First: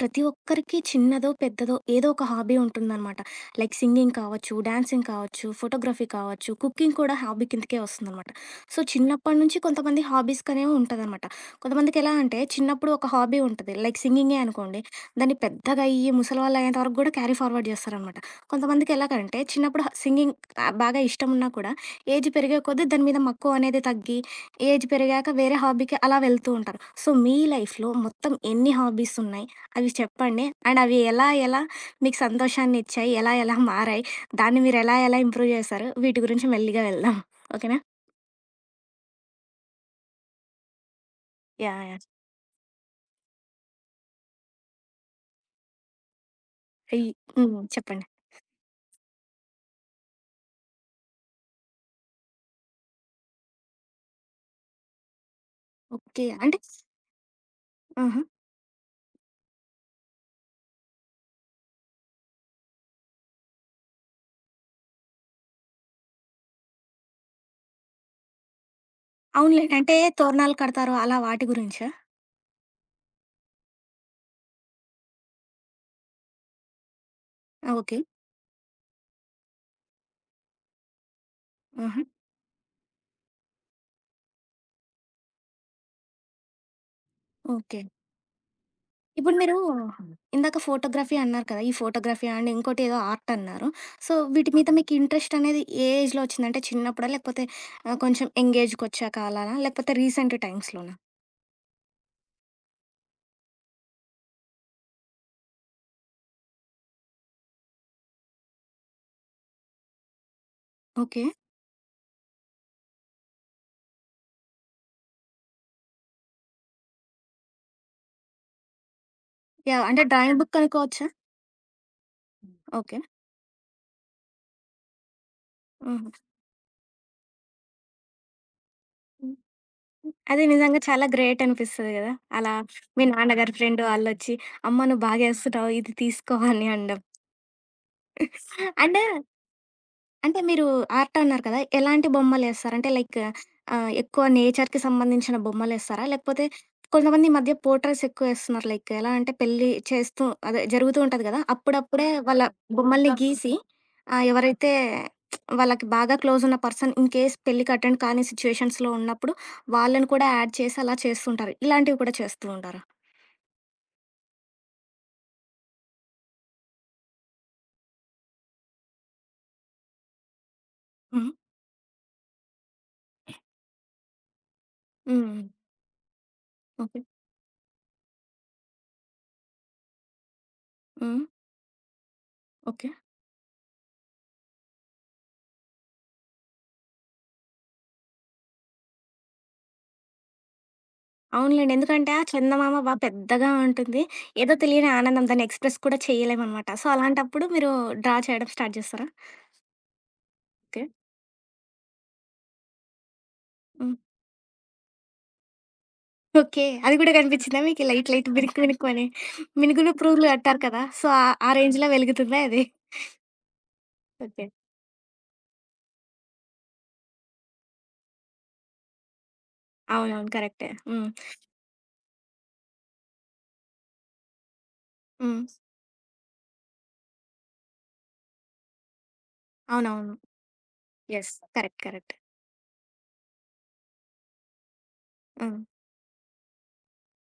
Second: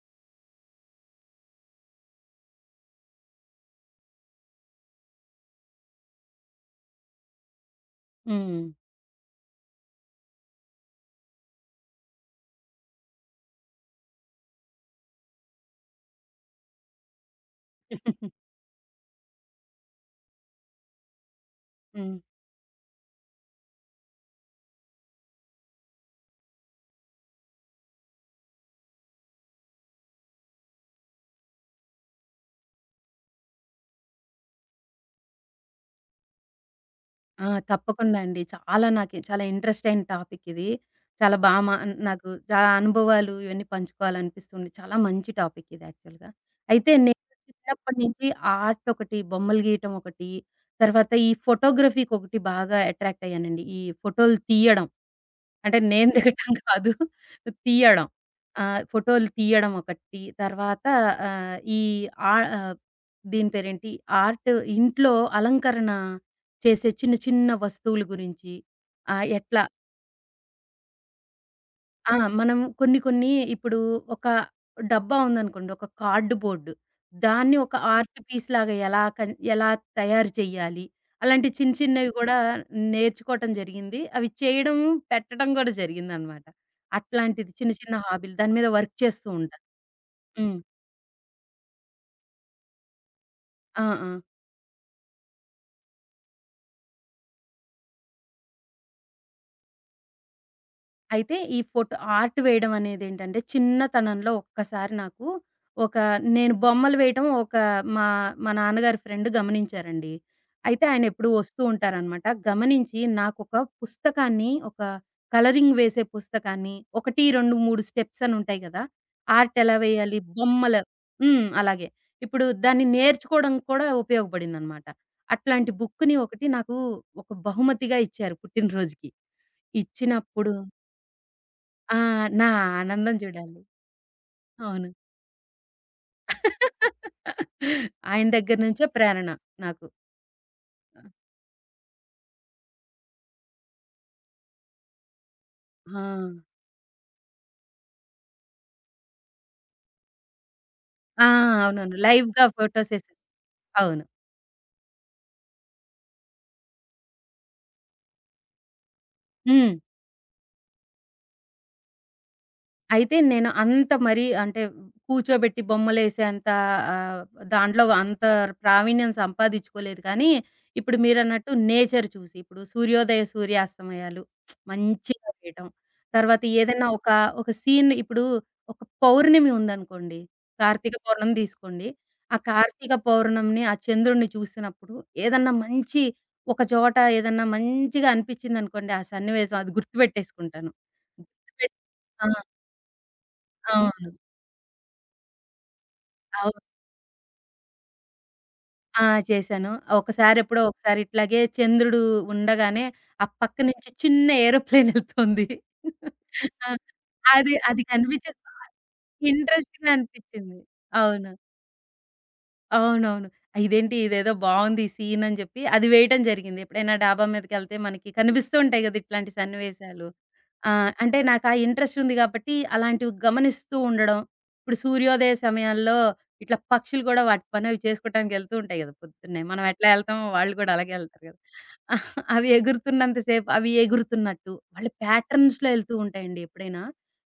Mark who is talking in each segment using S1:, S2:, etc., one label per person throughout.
S1: ప్రతి ఒక్కరికి చిన్నదో, పెద్దదో ఏదో ఒక హాబీ ఉంటుందనమాట. లైక్ సింగింగ్ కావచ్చు, డాన్సింగ్ కావచ్చు, ఫోటోగ్రఫీ కావచ్చు, కుకింగ్ కూడా హాబీ కిందకే వస్తుందనమాట.
S2: హ్మ్.
S1: సో, చిన్నప్పటి నుంచి కొంతమంది హాబీస్‌కనేవి ఉంటదనమాట. కొంతమందికి ఎలా అంటే చిన్నప్పుడు ఒక హాబీ ఉంటది. లైక్ సింగింగే అనుకోండి. దాన్ని పెద్దగా అయ్యి ముసలివాళ్ళు అయ్యేంత వరకు కూడా క్యారీ ఫార్వర్డ్ చేస్తారనమాట. కొంతమందికి ఎలాగంటే చిన్నప్పుడు సింగింగ్ బాగా ఇష్టమున్నా కూడా
S2: హ్మ్.
S1: ఏజ్ పెరిగే కొద్దీ దాని మీద మక్కువ అనేది తగ్గి, ఏజ్ పెరిగాక వేరే హాబీకి అలా వెళ్తూ ఉంటారు. సో, మీ లైఫ్‌లో మొత్తం ఎన్ని హాబీస్ ఉన్నాయి? అవి చెప్పండి. అండ్ అవి ఎలా ఎలా మీకు సంతోషాన్నిచ్చాయి? ఎలా ఎలా మారాయి? దాన్ని మీరెలా ఎలా ఎలా ఇంప్రూవ్ చేశారు? వీటి గురించి మెల్లిగా వెళ్దాం.
S2: ఆ!
S1: ఓకేనా?
S2: తప్పకుండా అండి. నాకు చాలా ఇంట్రెస్ట్ అయిన టాపిక్ ఇది. చాలా బా మా
S1: యాహ్! యాహ్!
S2: నాకు చాలా అనుభవాలు ఇవన్నీ పంచుకోవాలనిపిస్తుంది. చాలా మంచి టాపిక్ ఇది యాక్చువల్‌గా. అయితే
S1: ఈ
S2: నేను
S1: హ్మ్.
S2: చిన్నప్పటి
S1: చెప్పండి.
S2: నుంచి ఆర్ట్ ఒకటి, బొమ్మలు గీయటం ఒకటి, తర్వాత ఈ ఫోటోగ్రఫీకి ఒకటి బాగా అట్రాక్ట్ అయ్యానండి. ఈ ఫోటోలు తీయడం. అంటే నేను
S1: ఓకే.
S2: దిగటం
S1: అంటే
S2: కాదు, తీయడం.
S1: ఆహా!
S2: ఫోటోలు తీయడం ఒకటి. తర్వాత ఆహ్, ఈ ఆ ఆహ్, దీని పేరేంటి, ఆర్ట్, ఇంట్లో అలంకరణ చేసే చిన్న చిన్న వస్తువుల గురించి. ఆహ్, ఎట్లా
S1: అవునులేండి. అంటే తోరణాలు కడతారు అలా వాటి గురించా?
S2: ఆ! మనం కొన్ని కొన్ని ఇప్పుడు ఒక డబ్బా ఉందనుకోండి, ఒక కార్డ్ బోర్డ్. దాన్ని
S1: ఆ!
S2: ఒక
S1: ఓకే.
S2: ఆర్ట్ పీస్‌లాగా ఎలా తయారు చేయాలి? అలాంటి చిన్న
S1: ఆహా!
S2: చిన్నవి కూడా నేర్చుకోవటం జరిగింది. అవి చేయడం, పెట్టడం కూడా జరిగిందనమాట. అట్లాంటిది చిన్న
S1: ఓకే.
S2: చిన్న హాబీలు, దాని మీద వర్క్ చేస్తూ
S1: ఇప్పుడు మీరు
S2: ఉంటా. హ్మ్.
S1: ఇందాక ఫోటోగ్రఫీ అన్నారు కదా! ఈ ఫోటోగ్రఫీ అండ్ ఇంకోటి ఏదో ఆర్ట్ అన్నారు.
S2: ఆ! ఆ!
S1: సో, వీటి మీద మీకు ఇంట్రెస్ట్ అనేది ఏజ్‌లో వచ్చింది? అంటే చిన్నప్పుడా? లేకపోతే కొంచెం ఎంగేజ్‌కొచ్చాక అలానా? లేకపోతే రీసెంట్ టైమ్స్‌లోనా?
S2: అయితే ఈ ఫోటో ఆర్ట్ వేయడం అనేదేంటంటే, చిన్నతనంలో ఒక్కసారి నాకు ఒక నేను బొమ్మలు వేయటం, ఒక మా మా నాన్నగారి ఫ్రెండ్ గమనించారండి. అయితే
S1: ఓకే.
S2: ఆయనెప్పుడూ వస్తూ ఉంటారనమాట. గమనించి నాకొక పుస్తకాన్ని, ఒక కలరింగ్ వేసే పుస్తకాన్ని, 1, 2, 3 స్టెప్స్ అనుంటాయి గదా! ఆర్ట్ ఎలా
S1: యాహ్! అంటే
S2: వేయాలి,
S1: డ్రాయింగ్ బుక్
S2: బొమ్మలు.
S1: అనుకోవచ్చా?
S2: హ్మ్. అలాగే. ఇప్పుడు దాన్ని
S1: ఓకే.
S2: నేర్చుకోవడం కూడా ఉపయోగపడిందనమాట. అట్లాంటి
S1: హుహు.
S2: బుక్కుని ఒకటి నాకు ఒక బహుమతిగా ఇచ్చారు పుట్టినరోజుకి.
S1: అది
S2: ఇచ్చినప్పుడు
S1: నిజంగా చాలా గ్రేట్ అనిపిస్తది
S2: ఆ!
S1: గదా!
S2: నా
S1: అలా మీ
S2: ఆనందం
S1: నాన్నగారి
S2: జూడాలి.
S1: ఫ్రెండ్ వాళ్ళొచ్చి, "అమ్మ
S2: అవును.
S1: నువ్వు బాగా ఏస్తున్నావు ఇది తీసుకో" అని అనడం.
S2: ఆయన దగ్గర నుంచే
S1: అంటే
S2: ప్రేరణ నాకు.
S1: అంటే మీరు ఆర్ట్ అన్నారు కదా! ఎలాంటి బొమ్మలేస్తారు? అంటే లైక్ ఎక్కువ నేచర్‌కి సంబంధించిన
S2: ఆ!
S1: బొమ్మలేస్తారా? లేకపోతే కొంతమంది ఈ మధ్య పోర్ట్రేట్స్ ఎక్కువేస్తున్నారు. లైక్ ఎలా అంటే పెళ్లి చేస్తూ అదే జరుగుతూ ఉంటది
S2: ఆ!
S1: గదా!
S2: అవునవును.
S1: అప్పుడప్పుడే వాళ్ళ
S2: లైవ్‌గా
S1: బొమ్మల్ని
S2: ఫోటోసేసారు.
S1: గీసి
S2: అవును.
S1: ఎవరైతే వాళ్ళకి బాగా క్లోజున్న పర్సన్ ఇన్ కేస్ పెళ్ళికి అటెండ్ కాని సిచ్యుయేషన్స్‌లో ఉన్నప్పుడు
S2: హ్మ్.
S1: వాళ్ళని కూడా యాడ్ చేసి అలా చేస్తుంటారు. ఇలాంటివి కూడా చేస్తూ ఉంటారా?
S2: అయితే నేను అంత మరీ అంటే కూర్చోబెట్టి బొమ్మలేసేంత ఆహ్, దాంట్లో అంత ప్రావీణ్యం సంపాదించుకోలేదు. కానీ ఇప్పుడు
S1: హుహు.
S2: మీరన్నట్టు నేచర్ చూసి, ఇప్పుడు సూర్యోదయ, సూర్యాస్తమయాలు మంచిగా
S1: హ్మ్.
S2: వేయటం. తర్వాత ఏదైనా
S1: ఓకే.
S2: ఒక, ఒక సీన్, ఇప్పుడు ఒక పౌర్ణమి ఉందనుకోండి. కార్తీక
S1: హ్మ్.
S2: పౌర్ణమి తీసుకోండి. ఆ
S1: ఓకే.
S2: కార్తీక పౌర్ణమిని, ఆ చంద్రుడిని చూసినప్పుడు ఏదన్నా మంచి ఒక చోట ఏదన్నా మంచిగా అనిపించిందనుకోండి. ఆ సన్నివేశం అది గుర్తుపెట్టేసుకుంటాను. గుర్తుపెట్
S1: అవునులెండి. ఎందుకంటే ఆ
S2: ఆ!
S1: చందమామ బా పెద్దగా ఉంటుంది.
S2: అవును.
S1: ఏదో తెలియని ఆనందం దాన్ని ఎక్స్‌ప్రెస్ కూడా
S2: అవును.
S1: చేయలేమనమాట. సో, అలాంటప్పుడు మీరు డ్రా చేయడం స్టార్ట్
S2: ఆ!
S1: చేస్తారా?
S2: చేశాను. ఒకసారి, ఎప్పుడో
S1: ఓకే.
S2: ఒకసారి ఇట్లాగే చంద్రుడు ఉండగానే, ఆ పక్క నుంచి
S1: హ్మ్.
S2: చిన్న ఏరోప్లేన్ ఎళ్తుంది.
S1: ఓకే.
S2: ఆ!
S1: అది కూడా
S2: అది
S1: కనిపించిందా
S2: అది
S1: మీకు లైట్ లైట్
S2: కనిపించేది బా
S1: బిరుకు బిరుకు అని? మినుగులు,
S2: ఇంట్రెస్టింగ్‌గా
S1: పురుగులు
S2: అనిపించింది.
S1: అంటారు కదా! సో, ఆ
S2: అవును.
S1: ఆ రేంజ్‌లో వెలుగుతుందా అది?
S2: అవునవును. "ఆ, ఇదేంటి, ఇదేదో
S1: ఓకే.
S2: బావుంది ఈ సీన్" అని జెప్పి అది వేయటం జరిగింది. ఎప్పుడైనా డాబా మీదకెళ్తే మనకి కనిపిస్తూ ఉంటాయి గదా ఇట్లాంటి సన్నివేశాలు.
S1: అవునవును. కరెక్టే.
S2: ఆ!
S1: హ్మ్.
S2: అంటే నాకా ఇంట్రెస్ట్ ఉంది గాబట్టి అలాంటివి గమనిస్తూ ఉండడం. ఇప్పుడు సూర్యోదయ
S1: హ్మ్.
S2: సమయాల్లో ఇట్లా పక్షులు గూడా వాటి పని అవి చేసుకోవటానికి ఎళ్తూ ఉంటాయి గదా, పొద్దున్నే. మనం ఎట్లా
S1: అవునవును.
S2: ఎళ్తామో వాళ్ళు గూడా అలాగే ఎళ్తారు
S1: యెస్.
S2: గదా!
S1: కరెక్ట్. కరెక్ట్.
S2: అవి ఎగురుతున్నంత సేపు అవి ఎగురుతున్నట్టు వాళ్ళ
S1: హ్మ్.
S2: ప్యాటర్న్స్‌లో ఎళ్తూ ఉంటాయండి ఎప్పుడైనా.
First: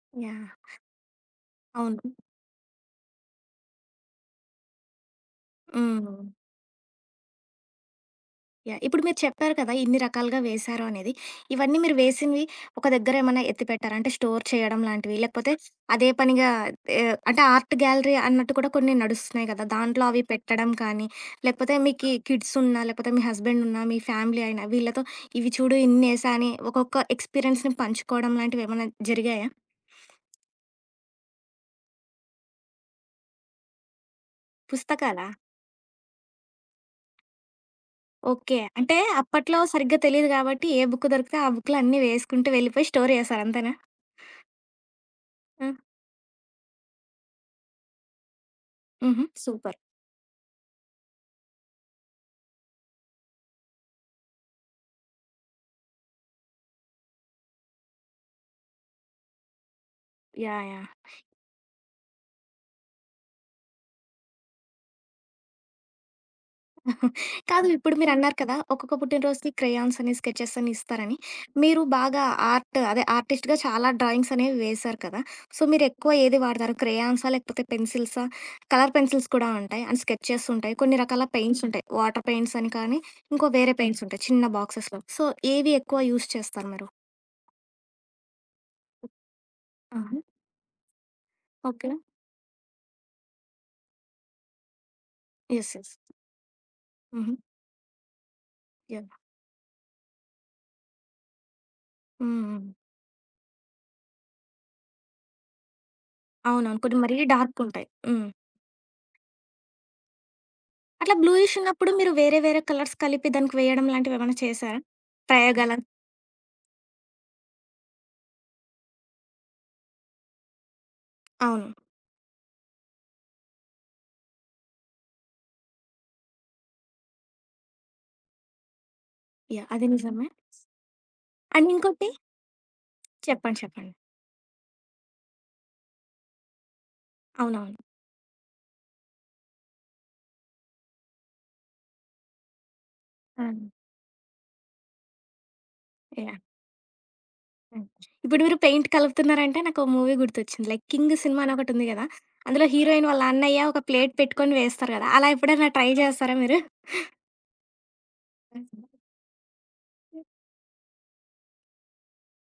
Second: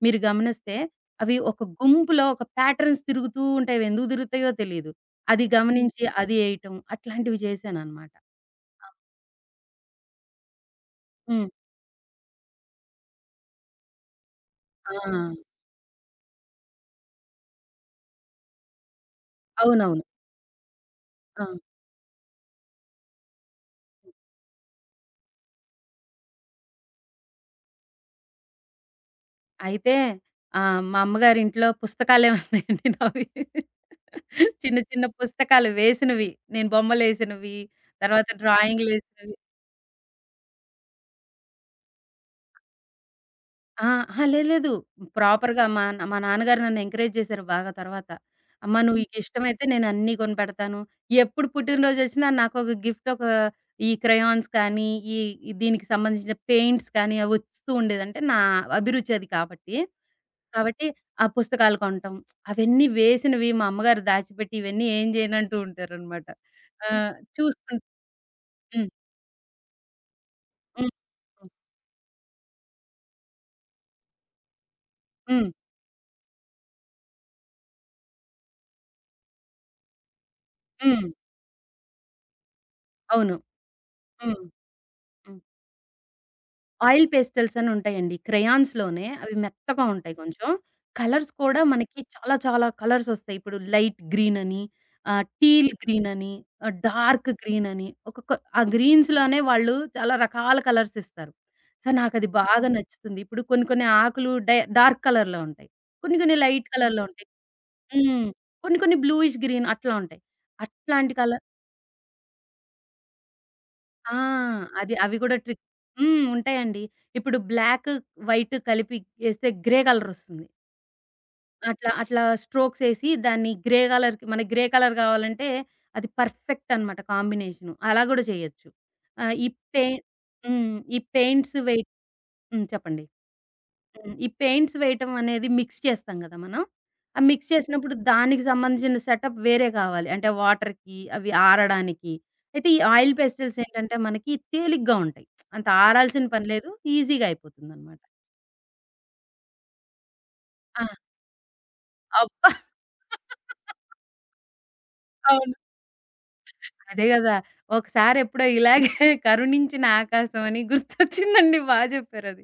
S2: మీరు
S1: యాహ్!
S2: గమనిస్తే అవి ఒక
S1: అవును.
S2: గుంపులో ఒక ప్యాటర్న్స్ తిరుగుతూ ఉంటాయి. అవెందుకు తిరుగుతాయో తెలీదు. అది గమనించి
S1: హ్మ్.
S2: అది ఏయటం, అట్లాంటివి చేశాననమాట.
S1: యాహ్! ఇప్పుడు మీరు చెప్పారు కదా! ఇన్ని రకాలుగా వేశారు అనేది.
S2: హ్మ్.
S1: ఇవన్నీ మీరు వేసినవి ఒక దగ్గర ఏమన్నా ఎత్తిపెట్టారా? అంటే స్టోర్ చేయడం
S2: ఆ!
S1: లాంటివి లేకపోతే అదే పనిగా అంటే ఆర్ట్ గ్యాలరీ అన్నట్టు కూడా కొన్ని నడుస్తున్నాయి కదా!
S2: అవునవును.
S1: దాంట్లో అవి పెట్టడం కానీ,
S2: ఆ!
S1: లేకపోతే మీకి కిడ్స్ ఉన్నా, లేకపోతే మీ హస్బెండ్ ఉన్నా, మీ ఫ్యామిలీ అయినా వీళ్ళతో ఇవి చూడు ఇన్నేసా అని ఒక్కొక్క ఎక్స్‌పీరియన్స్‌ని పంచుకోవడం లాంటివి ఏమన్నా జరిగాయా?
S2: అయితే మా అమ్మగారింట్లో పుస్తకాలే ఉన్నాయండి నావి. చిన్న చిన్న
S1: పుస్తకాలా?
S2: పుస్తకాలు వేసినవి. నేను బొమ్మలేసినవి, తర్వాత
S1: ఓకే. అంటే
S2: డ్రాయింగులేసినవి.
S1: అప్పట్లో సరిగ్గా తెలీదు కాబట్టి ఏ బుక్ దొరికితే ఆ బుక్‌లో అన్నీ వేసుకుంటూ వెళ్ళిపోయి స్టోర్ చేశారు అంతేనా?
S2: ఆ! అహా! లేదు లేదు. ప్రాపర్‌గా
S1: ఆ!
S2: మా మా నాన్నగారు నన్ను ఎంకరేజ్ చేశారు బాగా తర్వాత. "అమ్మ నువ్వు,
S1: హుహు.
S2: నీకిష్టమైతే
S1: సూపర్.
S2: నేను అన్నీ కొనిపెడతాను. ఎప్పుడు పుట్టినరోజొచ్చినా నాకొక గిఫ్ట్, ఒక ఈ క్రయాన్స్ కానీ, ఈ దీనికి సంబంధించిన పెయింట్స్ కానీ అవొస్తూ ఉండేది." అంటే నా అభిరుచి అది కాబట్టి.
S1: యాహ్!
S2: కాబట్టి
S1: యాహ్!
S2: ఆ పుస్తకాలు కొనటం, అవన్నీ వేసినవి మా అమ్మగారు దాచిపెట్టి ఇవన్నీ ఏం చేయనంటూ ఉంటారనమాట. హ్మ్. ఆహ్,
S1: కాదు
S2: చూసుకుం
S1: ఇప్పుడు మీరన్నారు కదా!
S2: హ్మ్.
S1: ఒక్కొక్క పుట్టినరోజుకి క్రేయాన్స్ అని, స్కెచెస్ అని
S2: హ్మ్.
S1: ఇస్తారని.
S2: హ్మ్.
S1: మీరు బాగా ఆర్ట్ అదే ఆర్టిస్ట్‌గా చాలా డ్రాయింగ్స్ అనేవి వేశారు కదా!
S2: హ్మ్.
S1: సో, మీరెక్కువ ఏది వాడతారు? క్రేయాన్సా? లేకపోతే పెన్సిల్సా? కలర్ పెన్సిల్స్ కూడా ఉంటాయి. అండ్ స్కెచెస్ ఉంటాయి. కొన్ని
S2: హ్మ్.
S1: రకాల పెయింట్స్ ఉంటాయి. వాటర్ పెయింట్స్ అని కానీ,
S2: అవును.
S1: ఇంకో వేరే పెయింట్స్ ఉంటాయి
S2: హ్మ్.
S1: చిన్న బాక్సెస్‌లో. సో,
S2: హ్మ్.
S1: ఏవి ఎక్కువ యూజ్ చేస్తారు మీరు?
S2: ఆయిల్ పేస్టల్స్ అని ఉంటాయండి. క్రేయాన్స్‌లోనే అవి మెత్తగా ఉంటాయి
S1: ఆహా!
S2: కొంచెం. కలర్స్ కూడా
S1: ఓకే.
S2: మనకి చాలా చాలా కలర్స్ ఒస్తాయి. ఇప్పుడు లైట్ గ్రీన్ అని, టీల్
S1: యెస్. యెస్.
S2: గ్రీన్ అని, డార్క్
S1: హుహు.
S2: గ్రీన్ అని, ఒక్కొక్క ఆ
S1: యాహ్!
S2: గ్రీన్స్‌లోనే వాళ్ళు చాలా రకాల కలర్స్ ఇస్తారు. సో, నాకది
S1: హ్మ్. హ్మ్.
S2: బాగా నచ్చుతుంది. ఇప్పుడు కొన్ని కొన్ని ఆకులు డై డార్క్ కలర్‌లో ఉంటాయి. కొన్ని కొన్ని లైట్
S1: అవునవును. కొన్ని
S2: కలర్‌లో
S1: మరీ
S2: ఉంటాయి.
S1: డార్కుంటాయి.
S2: హ్మ్.
S1: హ్మ్.
S2: కొన్ని కొన్ని బ్లూయిష్ గ్రీన్ అట్లా ఉంటాయి. అట్లాంటి
S1: అట్లా
S2: కలర్
S1: బ్లూయిష్ ఉన్నప్పుడు మీరు వేరే వేరే కలర్స్ కలిపి దానికి వేయడం
S2: ఆ!
S1: లాంటివేమైనా చేశారా?
S2: అవి గూడా ట్రిక్
S1: ప్రయోగాల
S2: హ్మ్. ఉంటాయండి. ఇప్పుడు బ్లాక్, వైట్ కలిపి ఏస్తే గ్రే కలరొస్తుంది.
S1: అవును.
S2: అట్లా అట్లా స్ట్రోక్స్ ఏసి దాన్ని గ్రే కలర్‌కి, మనకి గ్రే కలర్ గావాలంటే అది పర్ఫెక్ట్ అన్నమాట కాంబినేషను. అలా గూడా చేయొచ్చు. ఆహ్, ఈ
S1: యాహ్! అది
S2: పెయి
S1: నిజమే.
S2: హ్మ్. ఈ పెయింట్స్
S1: అండ్
S2: వెయి
S1: ఇంకోటి
S2: హ్మ్. చెప్పండి.
S1: చెప్పండి.
S2: హ్మ్. ఈ పెయింట్స్ వేయటం అనేది మిక్స్ చేస్తాం గదా మనం. ఆ మిక్స్
S1: అవునవును.
S2: చేసినప్పుడు దానికి సంబంధించిన సెటప్ వేరే కావాలి. అంటే వాటర్‌కి, అవి ఆరడానికి. అయితే ఈ ఆయిల్
S1: ఆ!
S2: పేస్టల్స్ ఏంటంటే మనకి తేలిగ్గా ఉంటాయి. అంత ఆరాల్సిన
S1: యాహ్!
S2: పని లేదు. ఈజీగా
S1: హ్మ్.
S2: అయిపోతుందనమాట.
S1: ఇప్పుడు మీరు పెయింట్ కలుపుతున్నారంటే నాకో మూవీ గుర్తొచ్చింది. లైక్
S2: ఆ!
S1: 'కింగ్' సినిమా అని ఒకటుంది గదా!
S2: అబ్బా!
S1: అందులో హీరోయిన్ వాళ్ళ అన్నయ్య ఒక ప్లేట్ పెట్టుకొని వేస్తారు గదా! అలా
S2: అవును.
S1: ఎప్పుడైనా ట్రై చేస్తారా మీరు?
S2: అదే గదా! ఒకసారి ఎప్పుడో ఇలాగే కరుణించిన ఆకాశం అని గుర్తొచ్చిందండి. బా జెప్పారది.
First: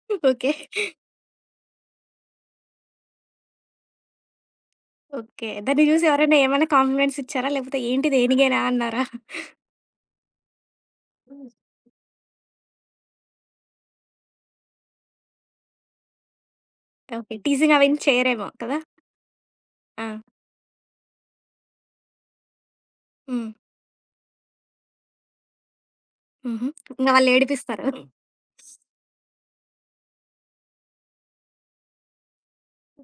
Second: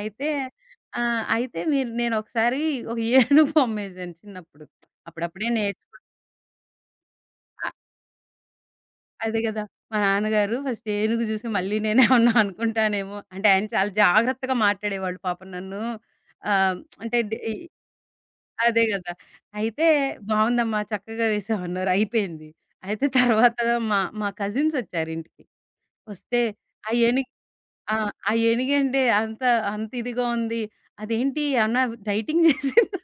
S2: అయితే
S1: ఓకే.
S2: ఆ! అయితే మీరు, నేను ఒకసారి ఒక ఏనుగు బొమ్మేసాను చిన్నప్పుడు. అప్పుడప్పుడే
S1: ఓకే. దాన్ని
S2: నేర్చుకున్నా.
S1: చూసి ఎవరైనా ఏమైనా కాంప్లిమెంట్స్ ఇచ్చారా? లేకపోతే ఏంటిది ఏనిగేనా అన్నారా?
S2: అదే గదా! మా నాన్నగారు ఫస్ట్ ఏనుగు జూసి మళ్ళీ నేనేమన్నా అనుకుంటానేమో అంటే ఆయన చాలా జాగ్రత్తగా మాట్లాడేవాళ్ళు పాపం నన్ను. ఆహ్, అంటే
S1: ఓకే.
S2: డి ఈ
S1: టీజింగ్ అవేం చేయరేమో కదా!
S2: అదే గదా! అయితే,
S1: ఆ!
S2: "బావుందమ్మా చక్కగా వేశావన్నారు", అయిపోయింది. అయితే
S1: హ్మ్.
S2: తర్వాత మా మా కజిన్సొచ్చారింటికి. వస్తే,
S1: హుహు.
S2: "ఆ
S1: ఇంగ
S2: ఏనుగు
S1: వాళ్ళేడిపిస్తారు.
S2: ఆ! ఆ ఏనుగేంటి అంత అంత ఇదిగా ఉంది. అదేంటి, ఏమన్నా డైటింగ్ చేసిందా?"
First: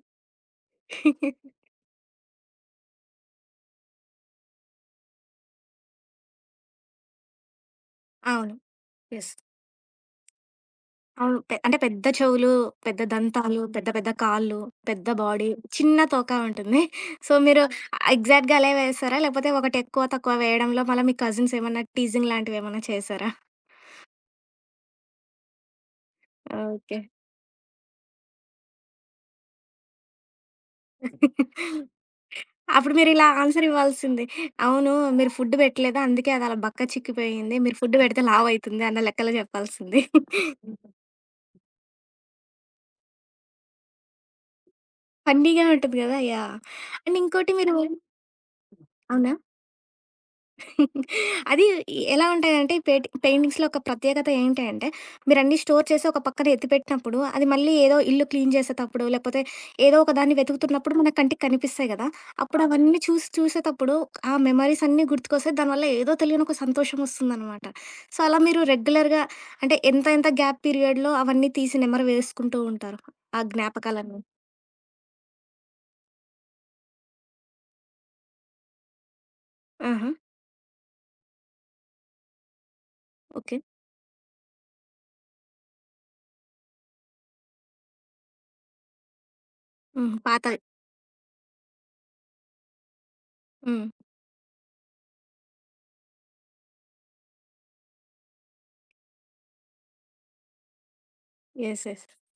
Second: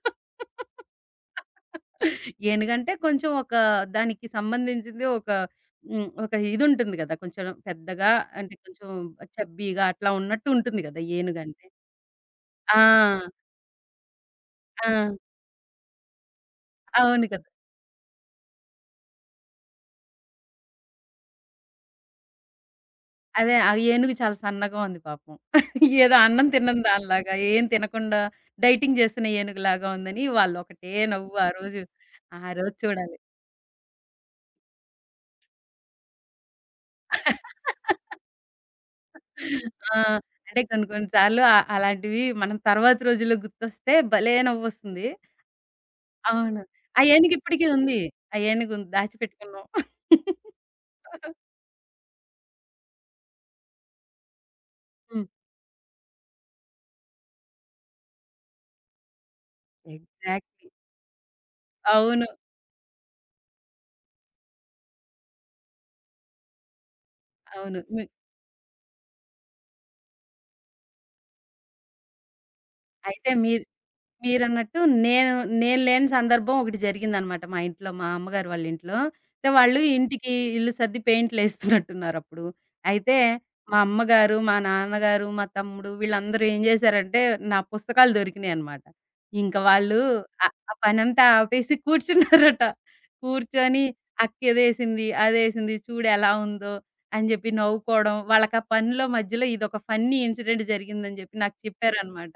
S2: ఏనుగంటే కొంచెం ఒక దానికి సంబంధించింది ఒక హ్మ్. ఒక ఇదుంటుంది కదా, కొంచెం పెద్దగా. అంటే
S1: అవును.
S2: కొంచెం
S1: యెస్.
S2: చబ్బీగా అట్లా ఉన్నట్టు ఉంటుంది కదా,
S1: అవును.
S2: ఏనుగంటే.
S1: అంటే పెద్ద చెవులు, పెద్ద
S2: ఆ!
S1: దంతాలు, పెద్ద పెద్ద కాళ్ళు,
S2: ఆ!
S1: పెద్ద బాడీ, చిన్న తోక ఉంటుంది.
S2: అవును
S1: సో,
S2: కదా!
S1: మీరు ఎగ్జాక్ట్‌గా అలాగే వేశారా? లేకపోతే ఒకటి ఎక్కువ, తక్కువ వేయడంలో మళ్ళా మీ కజిన్స్ ఏమన్నా టీజింగ్ లాంటివేమన్నా చేశారా?
S2: అదే ఆ ఏనుగు చాలా సన్నగా ఉంది పాపం. ఏదో అన్నం తిన్నని
S1: ఓకే.
S2: దానిలాగా, ఏం తినకుండా డైటింగ్ చేస్తున్న ఏనుగులాగా ఉందని వాళ్ళొకటే నవ్వు ఆ రోజు. ఆ రోజు
S1: అప్పుడు
S2: చూడాలి.
S1: మీరిలా ఆన్సర్ ఇవ్వాల్సింది. అవును. మీరు ఫుడ్ పెట్టలేదు. అందుకే అదలా బక్క చిక్కిపోయింది. మీరు ఫుడ్ పెడితే లావయితుంది అన్న లెక్కలో
S2: ఆ!
S1: చెప్పాల్సింది.
S2: అంటే కొన్ని కొన్ని సార్లు అలాంటివి మనం తర్వాత రోజుల్లో గుర్తొస్తే భలే నవ్వొస్తుంది.
S1: ఫన్నీగా ఉంటుంది గదా! యాహ్!
S2: అవును. ఆ
S1: అండ్
S2: ఏనుగు
S1: ఇంకోటి
S2: ఇప్పటికి
S1: మీరు
S2: ఉంది. ఆ ఏనుగు ఉంది.
S1: అవునా?
S2: దాచిపెట్టుకున్నాం.
S1: అది ఎలా ఉంటాయంటే పెయింటింగ్స్‌లో ఒక ప్రత్యేకత ఏంటి అంటే,
S2: హ్మ్.
S1: మీరన్నీ స్టోర్ చేసి ఒక పక్కన ఎత్తిపెట్టినప్పుడు, అది మళ్ళీ ఏదో ఇల్లు క్లీన్ చేసేటప్పుడు, లేకపోతే ఏదో ఒక దాన్ని
S2: ఎగ్జాక్ట్‌లీ.
S1: వెతుకుతున్నప్పుడు మన కంటికి కనిపిస్తాయి కదా!
S2: అవును.
S1: అప్పుడు అవన్నీ చూసేటప్పుడు ఆ మెమోరీస్ అన్నీ గుర్తుకొస్తాయి. దానివల్ల ఏదో తెలియని ఒక సంతోషం వస్తుందనమాట.
S2: అవును. మీ
S1: సో, అలా మీరు రెగ్యులర్‌గా అంటే ఎంత ఎంత గ్యాప్ పీరియడ్‌లో అవన్నీ తీసి నెమరు వేసుకుంటూ ఉంటారు.
S2: అయితే
S1: ఆ
S2: మీరు
S1: జ్ఞాపకాలన్నీ.
S2: మీరన్నట్టు నేను నేను లేని సందర్భం ఒకటి జరిగిందనమాట మా ఇంట్లో. మా అమ్మగారు వాళ్ళ ఇంట్లో. అయితే వాళ్ళు
S1: ఆహా!
S2: ఇంటికి ఇల్లు సర్ది పెయింట్‌లేస్తున్నట్టున్నారప్పుడు. అయితే
S1: ఓకే.
S2: మా అమ్మగారు, మా నాన్నగారు, మా తమ్ముడు వీళ్ళందరూ ఏం జేశారంటే, నా పుస్తకాలు దొరికినాయనమాట. ఇంక వాళ్ళు
S1: హ్మ్.
S2: ఆ
S1: పాతవి.
S2: ఆ పనంతా ఆపేసి కూర్చున్నారట. కూర్చొని
S1: హ్మ్.
S2: అక్కిదేసింది, అదేసింది, చూడెలా ఉందో అని జెప్పి నవ్వుకోవడం. వాళ్ళకా పనిలో మధ్యలో ఇదొక ఫన్నీ ఇన్సిడెంట్ జరిగిందని జెప్పి నాకు
S1: యెస్. యెస్.
S2: చెప్పారనమాట.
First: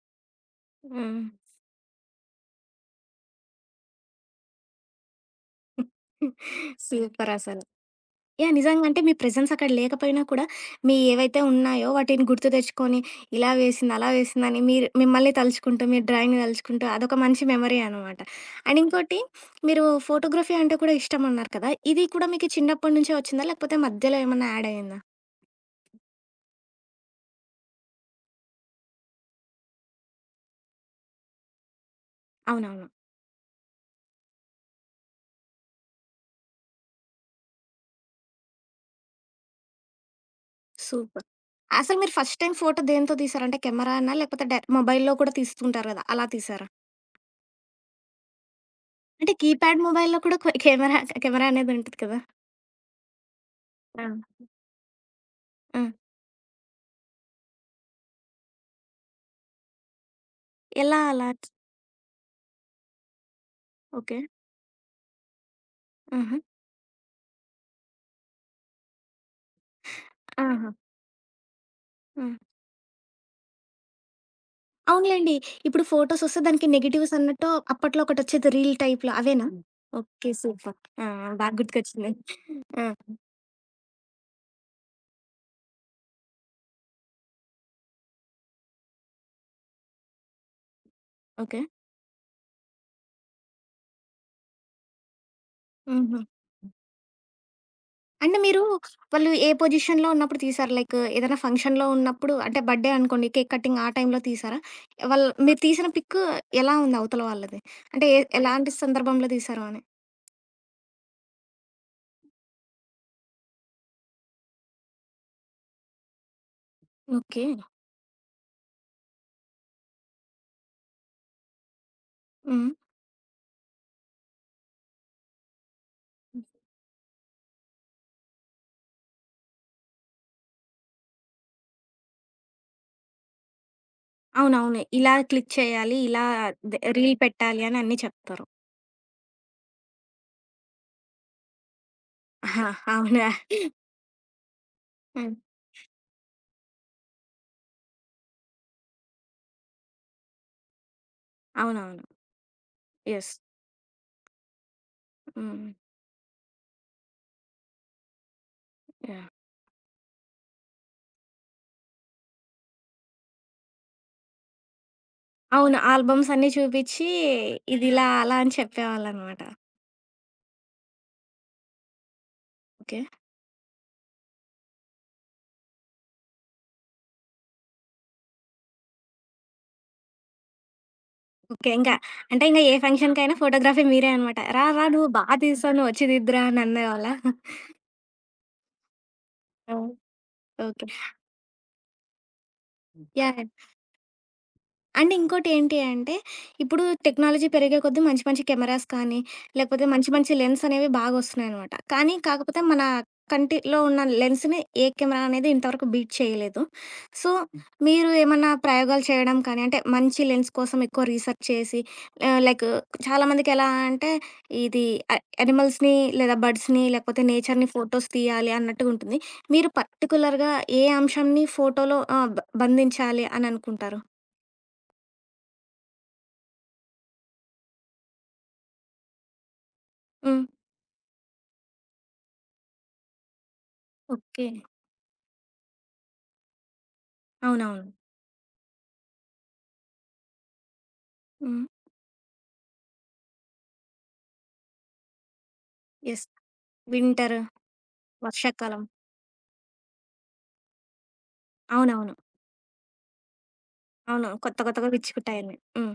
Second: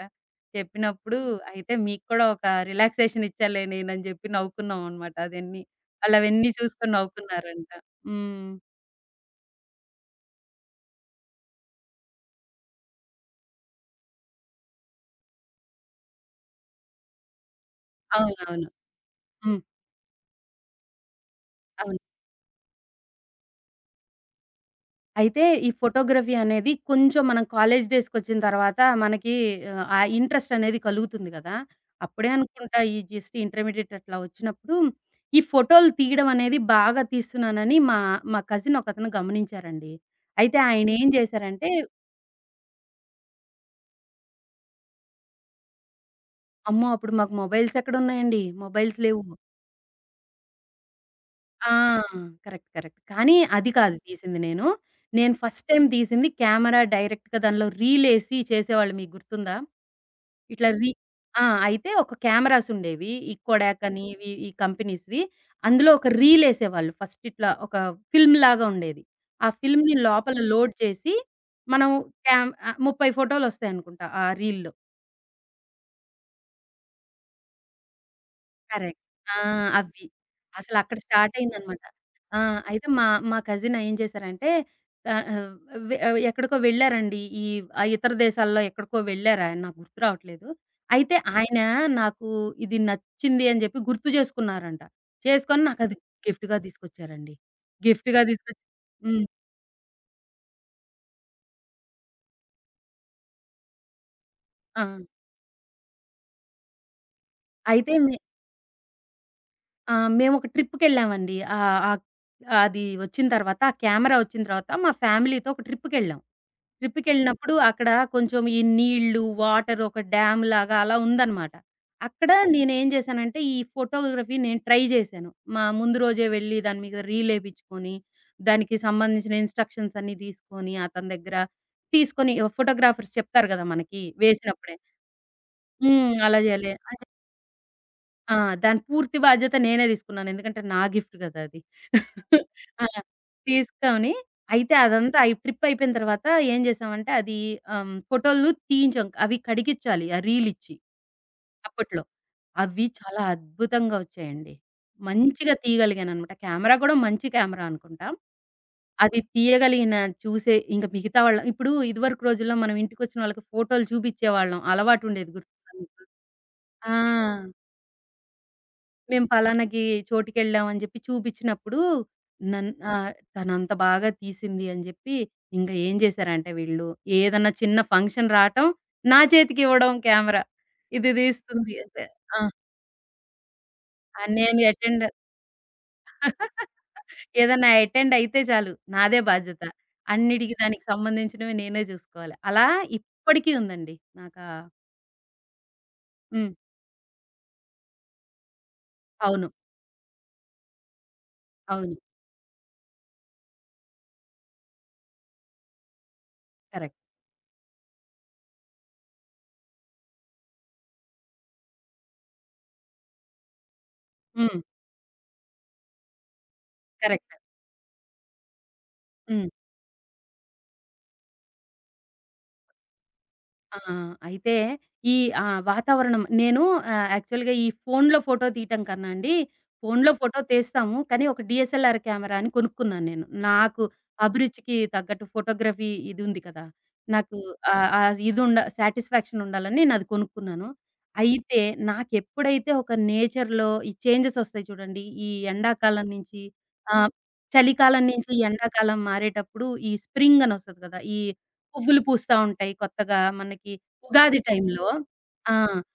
S2: చెప్పినప్పుడు,
S1: హ్మ్.
S2: అయితే మీకు కూడా ఒక రిలాక్సేషన్ ఇచ్చాలే నేనని జెప్పి నవ్వుకున్నాం అన్నమాట. అదన్నీ. ఆళ్ళవన్నీ చూసుకొని
S1: సూపర్ అసలు.
S2: నవ్వుకున్నారంట. హ్మ్.
S1: యాహ్! నిజంగా అంటే మీ ప్రెజెన్స్ అక్కడ లేకపోయినా కూడా, మీ ఏవైతే ఉన్నాయో వాటిని గుర్తు తెచ్చుకొని, ఇలా వేసింది, అలా వేసిందని మీరు మిమ్మల్ని తలుచుకుంటూ, మీ డ్రాయింగ్‌ని తలుచుకుంటూ అదొక మంచి మెమరీ అనమాట.
S2: అవునవును.
S1: అండ్ ఇంకోటి
S2: హ్మ్.
S1: మీరు ఫోటోగ్రఫీ అంటే కూడా ఇష్టం అన్నారు కదా!
S2: అవును.
S1: ఇది కూడా మీకు చిన్నప్పటి నుంచే వచ్చిందా? లేకపోతే మధ్యలో ఏమన్నా యాడ్ అయిందా?
S2: అయితే ఈ ఫోటోగ్రఫీ అనేది కొంచెం మనం కాలేజ్ డేస్‌కొచ్చిన తర్వాత మనకి ఆ ఇంట్రెస్ట్ అనేది కలుగుతుంది గదా! అప్పుడే అనుకుంటా
S1: అవునవును.
S2: ఈ జస్ట్ ఇంటర్మీడియేట్ అట్లా వచ్చినప్పుడు ఈ ఫోటోలు తీయడం అనేది బాగా తీస్తున్నానని మా మా కజిన్ ఒకతను గమనించారండి. అయితే ఆయన ఏం
S1: సూపర్.
S2: జేశారంటే,
S1: అసలు మీరు ఫస్ట్ టైమ్ ఫోటో దేంతో తీసారు? అంటే కెమెరానా? లేకపోతే డై మొబైల్‌లో కూడా తీస్తుంటారు కదా! అలా తీసారా?
S2: అమ్మో! అప్పుడు మాకు మొబైల్స్ ఎక్కడున్నాయండి? మొబైల్స్ లేవు.
S1: అంటే కీప్యాడ్ మొబైల్‌లో కూడా కెమెరా కెమెరా
S2: ఆ!
S1: అనేది ఉంటది కదా!
S2: కరెక్ట్. కరెక్ట్. కానీ అది కాదు
S1: ఆ!
S2: తీసింది నేను. నేను ఫస్ట్
S1: ఆ!
S2: టైమ్ తీసింది కెమెరా, డైరెక్ట్‌గా దానిలో రీలేసి చేసేవాళ్ళు, మీకు గుర్తుందా? ఇట్లా రీ
S1: ఎలా అలా?
S2: ఆ! అయితే ఒక కెమెరాస్ ఉండేవి. ఈ కొడాక్ అని,
S1: ఓకే.
S2: ఇవి ఈ కంపెనీస్‌వి. అందులో ఒక
S1: ఆహా!
S2: రీలేసేవాళ్ళు. ఫస్ట్ ఇట్లా ఒక ఫిల్మ్‌లాగా ఉండేది. ఆ ఫిల్మ్‌ని లోపల
S1: ఆహా!
S2: లోడ్ చేసి మనం
S1: ఆ!
S2: 30 ఫోటోలొస్తాయనుకుంటా ఆ రీల్‌లో.
S1: అవునులెండి. ఇప్పుడు ఫోటోసొస్తే దానికి నెగెటివ్స్ అన్నట్టు అప్పట్లో ఒకటొచ్చేది రీల్
S2: కరెక్ట్.
S1: టైప్‌లో
S2: ఆ!
S1: అవేనా? హ్మ్.
S2: అవి.
S1: ఓకే. సూపర్.
S2: అసలక్కడ
S1: ఆ! బా
S2: స్టార్టయిందనమాట.
S1: గుర్తుకొచ్చింది.
S2: ఆ!
S1: ఆ!
S2: అయితే మా మా కజిన్ ఏం చేశారంటే ఆహ్, ఆహ్, వె ఎక్కడికో వెళ్ళారండి. ఆ ఇతర దేశాల్లో ఎక్కడికో వెళ్లారాయన. నాకు గుర్తు రావట్లేదు. అయితే ఆయన
S1: ఓకే.
S2: నాకు, ఇది నచ్చింది అని చెప్పి గుర్తు చేసుకున్నారంట. చేసుకొని నాకది
S1: హుహు.
S2: గిఫ్ట్‌గా తీసుకొచ్చారండి. గిఫ్ట్‌గా
S1: అంటే మీరు
S2: తీసుకొచ్చి హ్మ్.
S1: వాళ్ళు ఏ పొజిషన్‌లో ఉన్నప్పుడు తీశారు? లైక్ ఏదైనా ఫంక్షన్‌లో ఉన్నప్పుడు అంటే బర్త్‌డే అనుకోండి, కేక్ కటింగ్ ఆ టైంలో తీశారా?
S2: ఆ!
S1: వాళ్ళు మీరు తీసిన పిక్ ఎలా ఉంది అవతల వాళ్ళది?
S2: అయితే
S1: అంటే
S2: మే
S1: ఎలాంటి సందర్భంలో తీశారు అని?
S2: ఆ! మేమొక ట్రిప్‌కెళ్ళామండి. ఆహ్, ఆహ్, అది వచ్చిన తర్వాత, ఆ కెమెరా వచ్చిన తర్వాత మా ఫ్యామిలీతో ఒక ట్రిప్‌కెళ్ళాం.
S1: ఓకే.
S2: ట్రిప్‌కెళ్ళినప్పుడు అక్కడ కొంచెం ఈ నీళ్ళు, వాటర్, ఒక డ్యామ్ లాగా అలా ఉందనమాట. అక్కడ
S1: హ్మ్.
S2: నేనేం చేశానంటే, ఈ ఫోటోగ్రఫీ నేను ట్రై చేశాను. మా ముందు రోజే వెళ్ళి దాని మీద రీలేపించుకొని, దానికి సంబంధించిన ఇన్‌స్ట్రక్షన్స్ అన్నీ తీసుకొని, అతని దగ్గర తీసుకొని, ఫోటోగ్రాఫర్స్ చెప్తారు కదా మనకి వేసినప్పుడే.
S1: అవునవును. ఇలా క్లిక్ చేయాలి,
S2: హ్మ్.
S1: ఇలా
S2: అలా చేయాలి అని.
S1: రీల్ పెట్టాలి అని అన్నీ
S2: ఆ!
S1: చెప్తారు.
S2: దాని పూర్తి బాధ్యత నేనే తీసుకున్నాను. ఎందుకంటే నా గిఫ్ట్ కదా అది.
S1: ఆహా!
S2: ఆ!
S1: అవునా?
S2: తీసుకొని అయితే అదంతా అయి
S1: హ్మ్.
S2: ట్రిప్ అయిపోయిన తర్వాత ఏం చేసామంటే అది ఫోటోలు తీయించాం. అవి కడిగిచ్చాలి, ఆ రీల్ ఇచ్చి,
S1: అవునవును.
S2: అప్పట్లో. అవి చాలా
S1: యెస్.
S2: అద్భుతంగా వచ్చాయండి. మంచిగా
S1: హ్మ్.
S2: తీయగలిగాననమాట. కెమెరా కూడా మంచి కెమెరా అనుకుంటా. అది
S1: యాహ్!
S2: తీయగలిగిన, చూసే ఇంక మిగతా వాళ్ళ, ఇప్పుడు ఇదివరకు రోజుల్లో మనం ఇంటికొచ్చిన వాళ్ళకి ఫోటోలు చూపించేవాళ్ళం. అలవాటుండేది గుర్తుందా
S1: అవును.
S2: మీకు?
S1: ఆల్బమ్స్ అన్నీ
S2: ఆ!
S1: చూపిచ్చి ఇదిలా, అలా అని
S2: మేము
S1: చెప్పేవాళ్ళనమాట.
S2: పలానాకి, చోటికెళ్ళాం అని జెప్పి చూపిచ్చినప్పుడు నన్
S1: ఓకే.
S2: ఆహ్, తనంత బాగా తీసింది అని జెప్పి ఇంక ఏం జేశారంటే వీళ్ళు, ఏదన్నా చిన్న ఫంక్షన్ రాటం, నా చేతికివ్వడం కెమెరా. ఇది
S1: ఓకే.
S2: దీస్తుంది
S1: ఇంక
S2: అంటే ఆ!
S1: అంటే ఇంక ఏ ఫంక్షన్‌కైనా ఫోటోగ్రఫీ మీరే
S2: ఆ!
S1: అనమాట.
S2: నేను
S1: "రా, రా
S2: అటెండ్
S1: నువ్వు బా తీసావు. నువ్వొచ్చి దిద్దురా" అని అనేవాళ్ళా?
S2: ఏదన్నా అటెండ్ అయితే చాలు నాదే బాధ్యత.
S1: ఆ!
S2: అన్నిటికి దానికి
S1: ఓకే.
S2: సంబంధించినవి నేనే జూసుకోవాలి. అలా
S1: యాహ్!
S2: ఇప్పటికీ ఉందండి. నాకా
S1: అండ్ ఇంకోటేంటి అంటే,
S2: హ్మ్.
S1: ఇప్పుడు టెక్నాలజీ పెరిగే కొద్దీ మంచి మంచి కెమెరాస్ కానీ,
S2: అవును.
S1: లేకపోతే మంచి మంచి లెన్స్ అనేవి బాగొస్తున్నాయనమాట.
S2: అవును.
S1: కానీ, కాకపోతే మన కంటిలో ఉన్న లెన్స్‌ని ఏ కెమెరా అనేది ఇంతవరకు బీట్ చేయలేదు.
S2: కరెక్ట్.
S1: సో, హ్మ్. మీరు ఏమన్నా ప్రయోగాలు చేయడం కానీ, అంటే మంచి లెన్స్ కోసం ఎక్కువ రీసెర్చ్ చేసి లైక్ చాలామందికెలా అంటే,
S2: హ్మ్.
S1: ఇది అ యానిమల్స్‌ని లేదా బర్డ్స్‌ని లేకపోతే
S2: కరెక్ట్.
S1: నేచర్‌ని ఫోటోస్ తీయాలి అన్నట్టుగుంటుంది.
S2: హ్మ్.
S1: మీరు పర్టిక్యులర్‌గా ఏ అంశంని ఫోటోలో బంధించాలి
S2: ఆ!
S1: అననుకుంటారు?
S2: అయితే ఈ వాతావరణం, నేను యాక్చువల్‌గా ఈ ఫోనులో ఫోటో తీయటం కన్నా అండి, ఫోనులో ఫోటో
S1: హ్మ్.
S2: తీస్తాము. కానీ ఒక డీఎస్ఎల్ఆర్ కెమెరా అని కొనుక్కున్నాను నేను. నాకు
S1: ఓకే.
S2: అభిరుచికి తగ్గట్టు ఫోటోగ్రఫీ ఇది ఉంది కదా! నాకు
S1: అవునవును.
S2: ఆహ్, ఆహ్, ఇది ఉండ సాటిస్ఫాక్షన్ ఉండాలని నేనది కొనుక్కున్నాను. అయితే
S1: హ్మ్.
S2: నాకెప్పుడైతే ఒక నేచర్‌లో ఈ చేంజెస్ వస్తాయి చూడండి. ఈ ఎండాకాలం
S1: యెస్.
S2: నుంచి, ఆహ్,
S1: వింటర్,
S2: చలికాలం నుంచి
S1: వర్షాకాలం.
S2: ఎండాకాలం మారేటప్పుడు ఈ స్ప్రింగ్ అని వస్తది కదా! ఈ పువ్వులు
S1: అవునవును.
S2: పూస్తా ఉంటాయి కొత్తగా మనకి
S1: అవును.
S2: ఉగాది
S1: కొత్త
S2: టైంలో.
S1: కొత్తగా
S2: ఆ!
S1: విచ్చుకుటాయన్ని. హ్మ్.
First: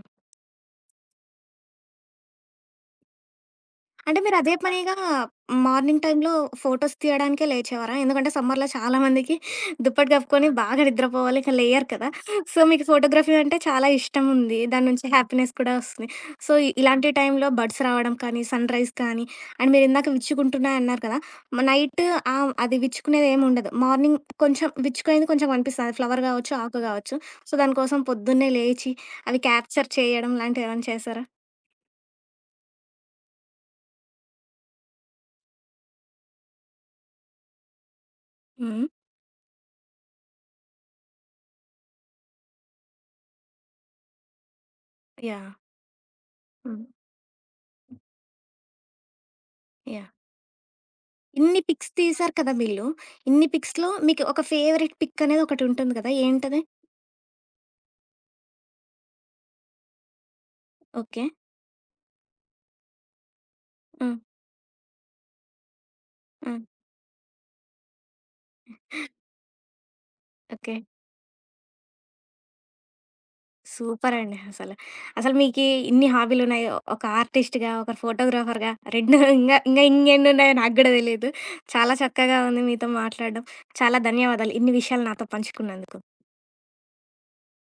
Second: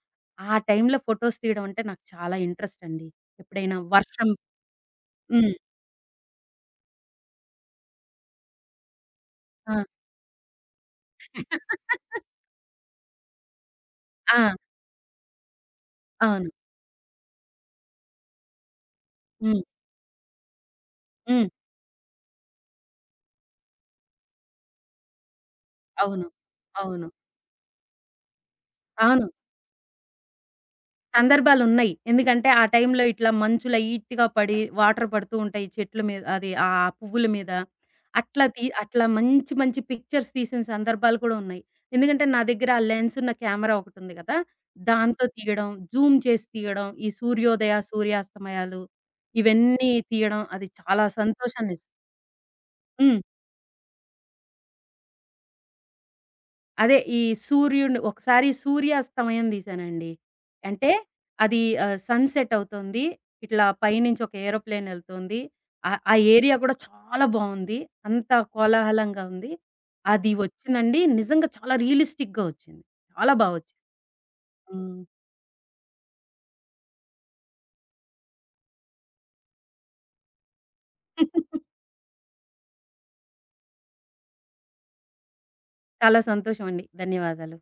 S2: ఆ టైంలో ఫోటోస్ తీయడం అంటే నాకు చాలా ఇంట్రెస్ట్ అండి. ఎప్పుడైనా
S1: అంటే
S2: వర్షం
S1: మీరు అదే పనిగా
S2: హ్మ్.
S1: మార్నింగ్ టైంలో ఫోటోస్ తీయడానికే లేచేవారా? ఎందుకంటే సమ్మర్‌లో చాలా మందికి
S2: ఆ!
S1: దుప్పటి కప్పుకొని బాగా నిద్రపోవాలి. ఇక లేయరు కదా! సో, మీకు ఫోటోగ్రఫీ అంటే చాలా ఇష్టం
S2: ఆ!
S1: ఉంది. దాని నుంచి హ్యాపీనెస్ కూడా వస్తుంది.
S2: అవును.
S1: సో, ఇలాంటి టైంలో బర్డ్స్ రావడం కానీ, సన్‌రైజ్ కానీ
S2: హ్మ్.
S1: అండ్ మీరిందాక విచ్చుకుంటున్నా అన్నారు కదా!
S2: హ్మ్.
S1: నైట్ అది విచ్చుకునేది ఏమి ఉండదు. మార్నింగ్ కొంచెం విచ్చుకునేది కొంచెం కనిపిస్తది. అది ఫ్లవర్
S2: అవును.
S1: కావచ్చు, ఆకు
S2: అవును.
S1: కావచ్చు. సో, దాని కోసం పొద్దున్నే లేచి
S2: అవును.
S1: అవి క్యాప్చర్ చేయడం లాంటివి ఏమైనా చేశారా?
S2: సందర్భాలున్నయి. ఎందుకంటే, ఆ టైంలో ఇట్లా మంచుల ఈట్‌గా పడి, వాటర్ పడుతూ ఉంటాయి చెట్ల మీద, అది ఆ పువ్వుల మీద.
S1: హ్మ్.
S2: అట్లా మంచి మంచి పిక్చర్స్ తీసిన సందర్భాలు కూడా ఉన్నాయి. ఎందుకంటే, నా దగ్గర ఆ లెన్స్ ఉన్న కెమెరా ఒకటుంది కదా! దాంతో
S1: యాహ్!
S2: తీయడం, జూమ్ చేసి
S1: హ్మ్.
S2: తీయడం, ఈ సూర్యోదయ, సూర్యాస్తమయాలు ఇవన్నీ
S1: యాహ్!
S2: తీయడం, అది చాలా
S1: ఇన్ని పిక్స్ తీశారు కదా వీళ్ళు.
S2: హ్మ్.
S1: ఇన్ని పిక్స్‌లో మీకు ఒక ఫేవరెట్ పిక్ అనేది ఒకటుంటుంది కదా! ఏంటది?
S2: అదే ఈ సూర్యుడిని ఒకసారి సూర్యాస్తమయం తీశానండి. అంటే
S1: ఓకే.
S2: అది సన్‌సెట్ అవుతుంది. ఇట్లా
S1: హ్మ్.
S2: పైనుంచి ఒక ఏరోప్లేన్ ఎళ్తుంది. ఆ ఏరియా
S1: హ్మ్.
S2: కూడా చాలా బావుంది. అంతా కోలాహలంగా ఉంది. అది
S1: ఓకే.
S2: వచ్చిందండి. నిజంగా చాలా రియలిస్టిక్‌గా వచ్చింది. చాలా బా వచ్చింది.
S1: సూపరండి అసలు.
S2: హ్మ్.
S1: అసలు మీకీ ఇన్ని హాబీలున్నాయి. ఒక ఆర్టిస్ట్‌గా, ఒక ఫోటోగ్రాఫర్‌గా 2 ఇంగా ఇంగా ఇంగెన్నున్నాయో నాకు గూడా తెలీదు. చాలా చక్కగా ఉంది మీతో మాట్లాడడం. చాలా ధన్యవాదాలు ఇన్ని విషయాలు నాతో పంచుకున్నందుకు.
S2: చాలా సంతోషమండి. ధన్యవాదాలు.